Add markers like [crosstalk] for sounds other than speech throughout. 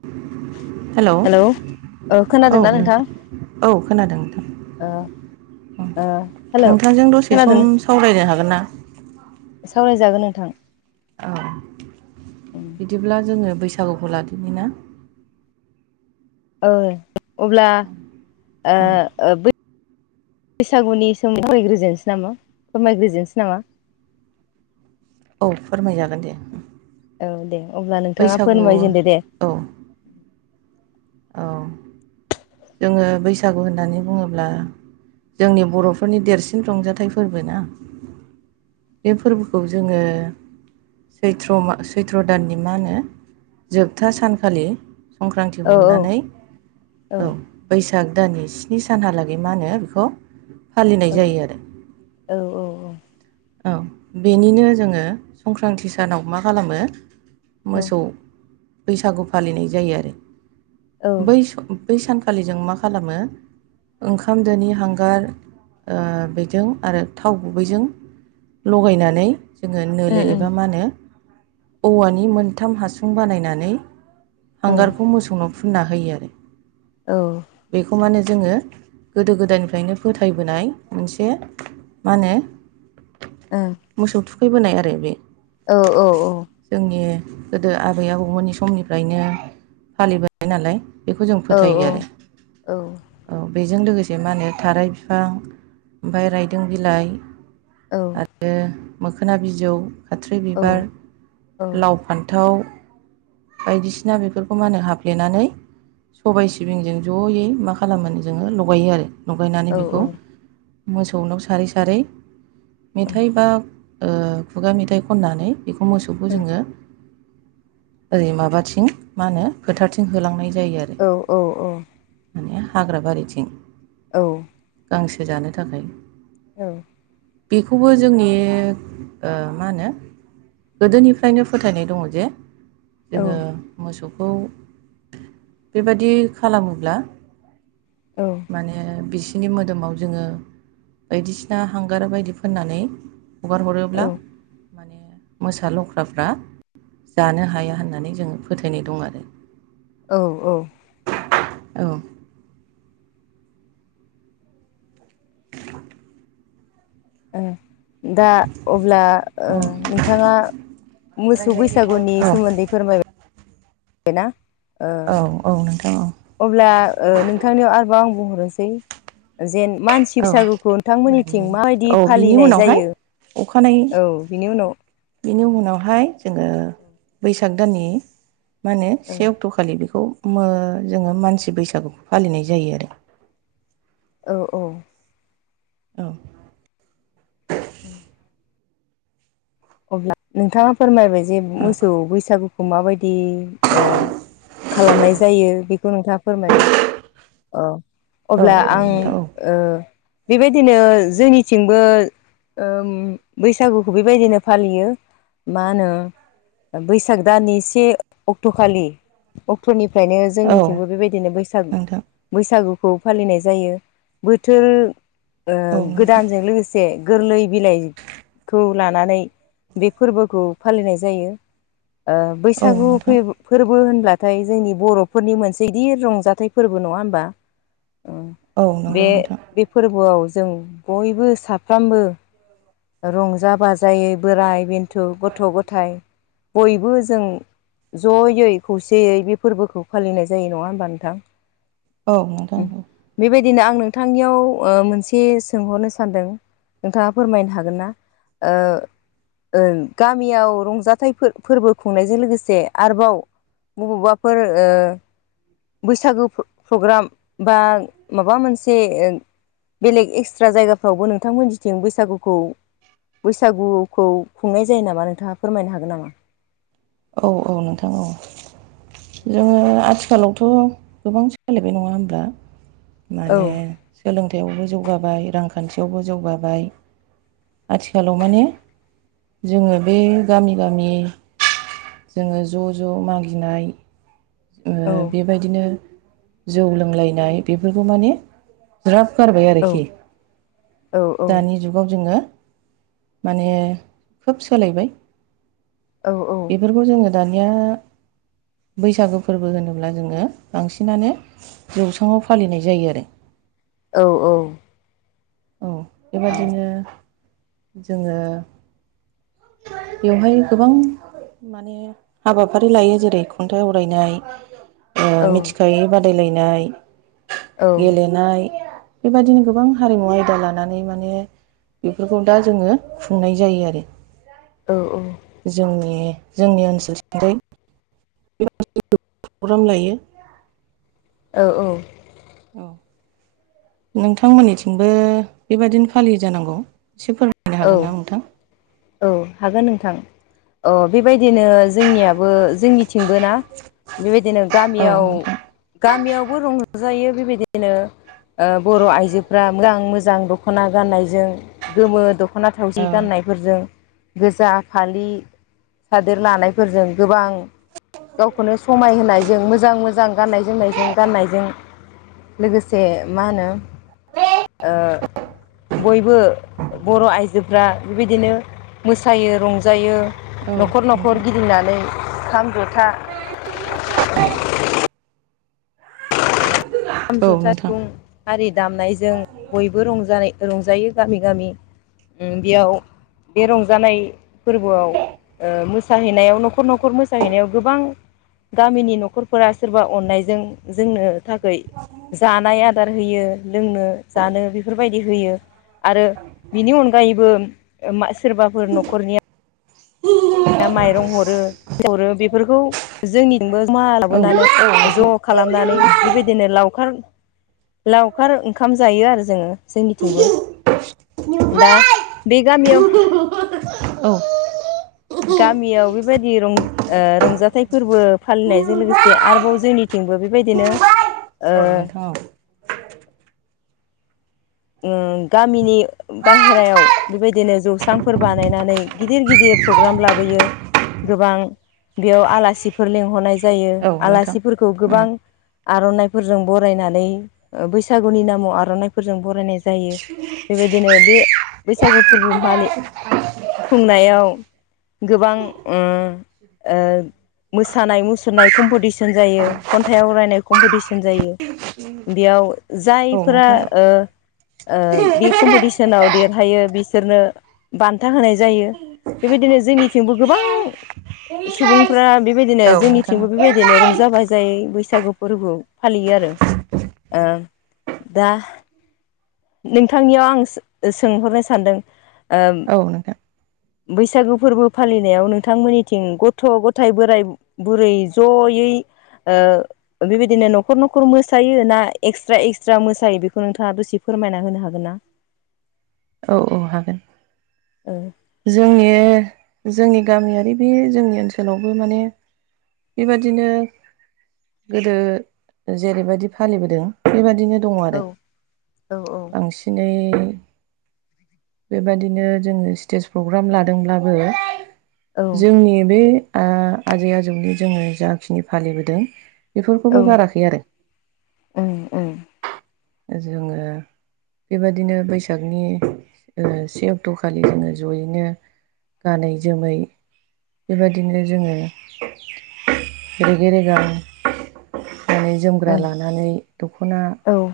[inaudible] Hello ओ औ खोनादोंना नोंथां औ खोनादों नोंथां ओ ओ हेलौ नोंथांजों दसे खोनादों सम सावरायनो हागोन ना? सावरायजागोन नोंथां [unintelligible] बिदिब्ला जोङो बैसागुखौ लादिनि ना? ओ अब्ला ओ औ [unintelligible] बैसागुनि सोमो [unintelligible] नसो नामा फोरमायग्रोजोनसो नामा औ फोरमायजागोन दे औ दे अब्ला नोंथाङा बैसागु फोरमायजेनदो दे औ औ दोङो बैसागु होननानै बुङोब्ला जोंनि बर'फोरनि देरसिन रंजाथाइ फोरबो ना बे फोरबोखौ जोङो सैथ्र मा सैथ्र' दाननि मा होनो जोबथा सानखालि संक्रान्ति औ हमनानै औ बैसाग दाननि स्नि सानहालागै मा होनो बेखौ फालिनाय जायो आरो औ औ औ औ बेनिनो जोङो संक्रान्ति सानाव मा खालामो औ मोसौ बैसागु फालिनाय जायो आरो औ बै स बै सानखालि जों मा खालामो ओंखाम दोनि हांगार ओ बेजों आरो थाव गुबैजों लगायनानै जोङो उम नोलो उम एबा मा होनो औवानि मोनथाम हासुं बानायनानै औ हांगारखौ मोसौनो फुनना होयो आरो औ बेखौ माने जोङो गोदो गोदायनिफ्रायनो फोथायबोनाय मोनसे मानो ओं मोसौ थुखैबोनाय आरो बे जोंनि गोदो आबै आबौमोननि समनिफ्रायनो फालिबोनाय नालाय बेखौ जों औ फोथायो आरो। औ बेजों लोगोसे मा होनो थाराय बिफां ओमफाय रायदों बिलाइ औ रो मोखोना बिजौ खाथ्रि औ बिबार लाव फान्थाव बायदिसिना बेफोरखौ मा होनो हाफ्लेनानै सबाय सिबिंजों जयै मा खालामोनो जोंङो लगायो आरो। लगायनानै बेखौ मोसौनोाव सारै सारै मेथाइ बा ओ खुगा मेथाइ खननानै बेखौ मोसौखौ जोङो ओरै माबाथिं मा होनो फोथारथिं होलांनाय जायो आरो औ औ औ माने हाग्रा बारिथिं औ गांसो जानो थाखाय औ बेखौबो जोंनि मा होनो गोदोनिफ्रायनो फोथायनाय दंङ जे जोंङो मोसौखौ बेबादि खालामोब्ला औ माने बिसिनि मोदोमाव जोंङो बायदिसिना हांगार बायदि फोननानै हगार औ हरोब्ला माने मोसा लख्राफ्रा जानो हाया होननानै जोंङो फोथायनाय दं आरो। औ औ [inaudible] औ [inaudible] ओ दा अब्ला ओ औ नोंथांङा मोसौ बैसागुनि औ सोमोन्दै फोरमाय य ना ओ औ औ नोंथां औ अब्ला ओ नोंथांनियाव आरोबाव आं बुंहरनोसै जेन मान सिब औ बैसागुखौ नोंथांमोननिथिं माने माबायदि औ बिनि फालिनाय उनावहाय जायो? अखानायै औ बिनि उनाव बिनि उनावहाय जोंङो बैसाग दाननि मा होनो औ से अक्ट' फालि बेखौ मो जोंङो मानसि बैसागु फालिनाय जायो आरो। औ औ औ उ [inaudible] अब्ला नोंथांङा फोरमायबाय जे औ मोसौ बैसागु खौ माबायदि ओ खालामनाय जायो बेखौ नोंथांङा फोरमायबाय। औ अब्ला आं औ ओ बेबायदिनो जोंनिथिंबो ओम बैसागुखौ बेबायदिनो फालियो मा होनो बैसाग दाननि से अक्ट'खालि अक्ट'निफ्रायनो औ जोंनिथिंबो बेबायदिनो बैसाग नोंथां बैसागुखौ फालिनाय जायो बोथोर ओ औ नोंथां गोदानजों लोगोसे गोरलै बिलाइखौ लानानै बे फोरबोखौ फालिनाय जायो। ओ औ बैसागु नोंथां फैब फोरबो होनब्लाथाय जोंनि बर'फोरनि मोनसे गिदिर रंजाथाइ फोरबो नंङा होमबा? ओं औ नोंथां औ नंगौ बे नोंथां बे फोरबोआव जों बयबो साफ्रामबो रंजा बाजायै बोराय बेन्थु गथ' गथाय बयबो जों ज'यै खौसेयै बे फोरबोखौ फालिनाय जायो। नङा होमबा नोंथां? औ नोंथां। बेबायदिनो आं नोंथांनियाव ओ मोनसे सोंहरनो सानदों नोंथाङा फोरमायनो हागोन ना? ओ ओं। गामियाव रंजाथाइ फो-फोरबो खुंनायजों लोगोसे आरोबाव बबावबाफोर ओ बैसागो फो प्रग्राम बा माबा मोनसे ओ बेलेग एक्सट्रा जायगाफ्रावबो नोंथांमोनजिथिं बैसागुखौ बैसागु खौ खुंनाय जायो नामा नोंथां फोरमायनो हागोन नामा? औ औ नोंथां औ जोंङो आथिखालावथ' गोबां सालायबाय नंङा होनब्ला? औ माने सोलोंथायाइयावबो जौगाबाय रांखान्थियावबो जौगाबाय। आथिखालाव माने जोंङो बे गामि गामि जोंङो ज' ज' मागिनाय ओ औ बेबायदिनो जौ लोंलायनाय बेफोरखौ माने ज्राब गारबाय औ आरोखि औ दानि जुग गाव जोङो माने खोब सोलायबाय। औ औ। बेफोरखौ जोङो दानिया बैसागो फोरबो होनोब्ला जोङो बांसिनानो जौस्राङाव फालिनाय जायो आरो। औ औ। औ बेबायदिनो जोङो बेवहाय गोबां माने हाबाफारि लायो जेरै खन्थाइ आवरायनाय, ओ मिथिखायै बादायलायनाय, गेलेनाय बेबायदिनो गोबां हारिमु आय दा लानानै माने बेफोरखौ दा जोङो खुंनाय जायो आरो। औ औ। जोंनि जोंनि ओनसोल सिंगै प्रग्राम लायो। ओ औ। औ, नोंथांमोननिथिंबो बेबादिनो फालियो जानांगौ। एसे फोर मायनो औ हागोन ना नोंथां? औ हागोन नोंथां। औ बेबायदिनो जोंनियाबो जोंनिथिंबो ना बेबायदिनो औ गामियाव नोंथां गामियावबो रंजायो बेबायदिनो बर' आइजोफ्रा मोजां मोजां दख'ना गाननायजों गोमो दख'ना थावसि औ गाननायफोरजों गोजा फालि सादोर लानायफोरजों गोबां गावखौनो समायहोनायजों मोजां मोजां गाननाय जोमनायजों गाननायजों लोगोसे मा होनो ओ बयबो बर' आइजोफ्रा बेबायदिनो मोसायो रंजायो न'खर नोंथां न'खर गिदिंनानै खाम, जथा खाम, औ जथा, नोंथां सिफुं आरि दामनायजों बयबो रंजानाय रंजायो गामि गामि। उम बेयाव बे रंजानाय फोरबोआव ओ मोसाहैनायाव न'खर न'खर मोसाहैनायाव गोबां गामिनि न'खरफोरा सोरबा अननायजों जोंनो थाखै जानाय आदार होयो, लोंनो जानो बेफोरबायदि होयो। आरो बिनि अनगायैबो मा सोरबाफोर न'खरनिया दा माइरं हरो हरो बेफोरखौ जोंनिजोंबो औ माबोनानै नोंथां ज' खालामनानै नुबाय बेबायदिनो लावखार लावखार ओंखाम जायो आरो जोङो जोंनिथिंबो। दा बे गामियाव औ गामियाव बेबायदि रंज रंजाथाइ फोरबो फालिनायजों लोगोसे नुबाय आरोबाव जोंनिथिंबो बेबायदिनो ओ औ नोंथां ओ गामिनि बायेरायाव बेबायदिनो जौस्रांफोर बानायनानै गिदिर गिदिर प्रग्राम लाबोयो। गोबां बेयाव आलासिफोर लिंहरनाय जायो। औ नोंथां आलासिफोरखौ उम गोबां औ आर'नाइफोरजों बरायनानै ओ बैसागुनि नामाव आर'नाइफोरजों बरायनाय जायो। बेबायदिनो बे बैसागो फोरबो मालि नोंथां खुंनायाव गोबां ओम ओ मोसानाय मुसुरनाय कम्पडिसन जायो, खन्थाइ आवरायनाय कम्पडिसन जायो। बेयाव औ जायफोरा नोंथां औ ओ बे कम्पिटिसनाव देरहायो बिसोरनो बान्था होनाय जायो। बेबायदिनो जोंनिथिंबो गोबां सुबुंफ्रा बेबायदिनो औ नोंथां जोंनिथिंबो बेबायदिनो रंजा बाजा जायै बैसागु फोरबो फालियो आरो दा। नोंथांनियाव आं सोंहरनो सानदों ओ बैसागु फोरबो फालिनायाव नोंथांमोननिथिं गथ' गथाय बोराइ बुरै जयै। बेबायदिनो न'खर न'खर मोसायो ना एक्सट्रा एक्सट्रा मोसायो बेखौ नोंथाङा दसे फोरमायना होनो हागोन ना? औ औ हागोन। ओ जोंनि जोंनि गामियारि बे जोंनि ओनसोलावबो माने बेबादिनो गोदो जेरैबायदि फालिबोदों बेबायदिनो दं औ आरो औ बांसिनै बेबायदिनो जोङो स्टेज प्रग्राम लादोंब्लाबो। औ जोंनि बे आजै आजौनि जोङो जाखिनि फालिबोदों बेफोरखौबो औ गाराखै आरो ओं ओं जोङो बेबाददिनो बैसागनि से अक्ट'खालि जोङो जयैनो‌ गानै जोमै बेबायदिनो जोङो रेगे रेगा रोन जोमग्रा ओं लानानै दख'ना औ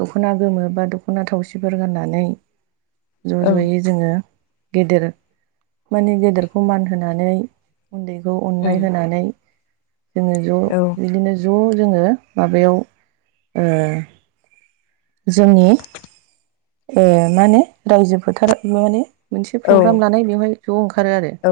दख'ना गोमो बा दख'ना थावसिफोर गाननानै ज' औ ओम ज'यै जोङो गेदेर माने गेदेरखौ मान होनानै उन्दैखौ अननाय होनानै जोङो ज' औ बिदिनो ज' जोङो माबायाव ओ जोंनि मा होनो रायजो फोथाराव माने मोनसे औ प्रग्राम लानाय बेवहाय ज' ओंखारो आरो औ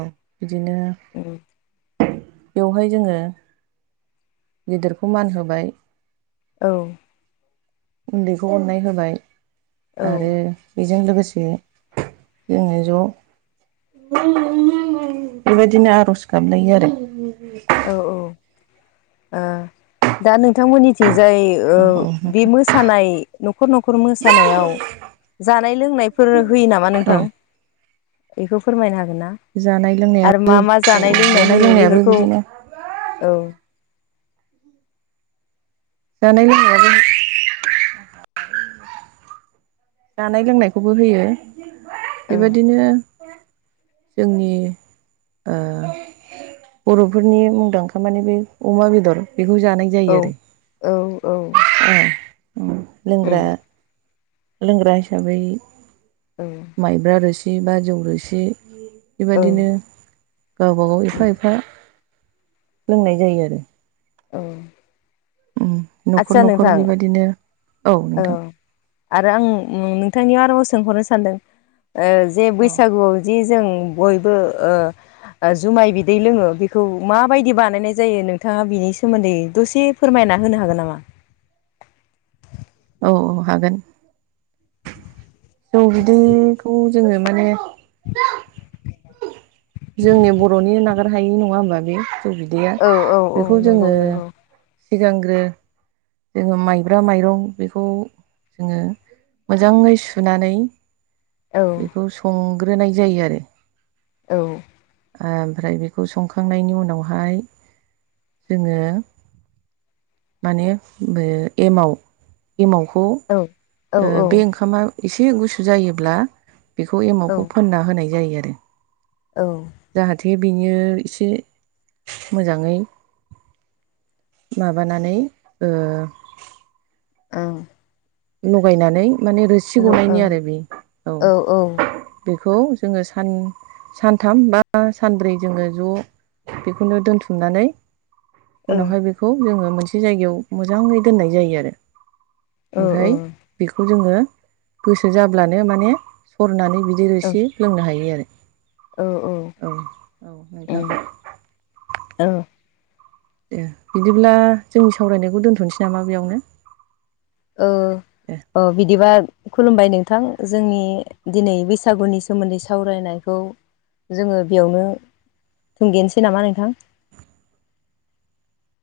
औ बिदिनो उम बेवहाय जोङो गिदिरखौ मान होबाय। औ उन्दैखौ अननाय होबाय औ आरो बेजों लोगोसे जोङो ज' बेबायदिनो आर'ज गाबलायो आरो। उ औ औ दा नोंथांमोननिथिंजाय औ औ बे नोंथां मोसानाय न'खर न'खर मोसानायाव जानाय लोंनायफोर होयो नामा औ नोंथां बेखौ फोरमायनो हागोन ना? जानाय आरो लोंनायाबो मा मा औ जानाय लोंनाय होयो लोंनायाबो बेफोरखौ बिदिनो औ जानाय लोंनाय जों जानाय लोंनायखौबो होयो। औ बेबायाददिनो जोंनि आ बर'फोरनि मुंदांखा मानि बे अमा बेदर बेखौ जानाय जायो औ आरो औ औ लोंग्रा ओम लोंग्रा हिसाबै औ माइब्रा रोसि बा जौ रोसि औ बेबदिनो गावबागाव ओम एफा एफा लोंनाय जायो आरो। औ न'खर आदसा न'खर नोंथां बेबायदिनो औ नोंथां आरो आं नोंथांनियाव सोंहरनो सानदों जे औ बैसागुआव जि जों बयबो ओ जुमाय बिदै लोङो बेखौ माबायदि बानायनाय जायो नोंथाङा बिनि सोमोन्दै दसे फोरमायना होनो हागोन नामा? औ औ हागोन जौ बिदैखौ जोङो माने जोंनि बर'नि नागार हायि नङा होमबा बे फिथौ बिदैया औ औ औ बेखौ नंगौ जोङो नंगौ सिगांग्रो जोङो माइब्रा माइरं बेखौ जोङो मोजाङै सुनानै औ बेखौ संग्रोनाय जायो आरो। औ। ओमफ्राय बेखौ संखांनायनि उनावहाय जोङो माने एमाव एमावखौ औ बे औ ओंखामा एसे गुसु जायोब्ला बेखौ औ एमावखौ फोनना होनाय जायो आरो। औ। जाहाथे बेयो एसे मोजाङै माबानानै ओ औ। लगायनानै माने रोसि औ औ गनायनि आरो बे औ बेखौ जोङो सान सानथाम बा सानब्रै जोङो ज' बेखौनो दोनथुमनानै उनावहाय बेखौ जोङो मोनसे जायगायाव मोजाङै दोननाय जायो आरो। औ औ ओमफ्राय बेखौ जोङो गोसो जाब्लानो माने हरनानै बिदिर एसे लोंनो हायो आरो औ औ नोंथां। उम औ। दे बिदिब्ला जोंनि सावरायनायखौ दोन्थ'नोसै नामा बेयावनो। अ दे औ बिदिबा खुलुमबाय नोंथां जोंनि दिनै बैसागुनि सोमोन्दै सावरायनायखौ जोङो बेयावनो थुंगेनोसै नामा नोंथां?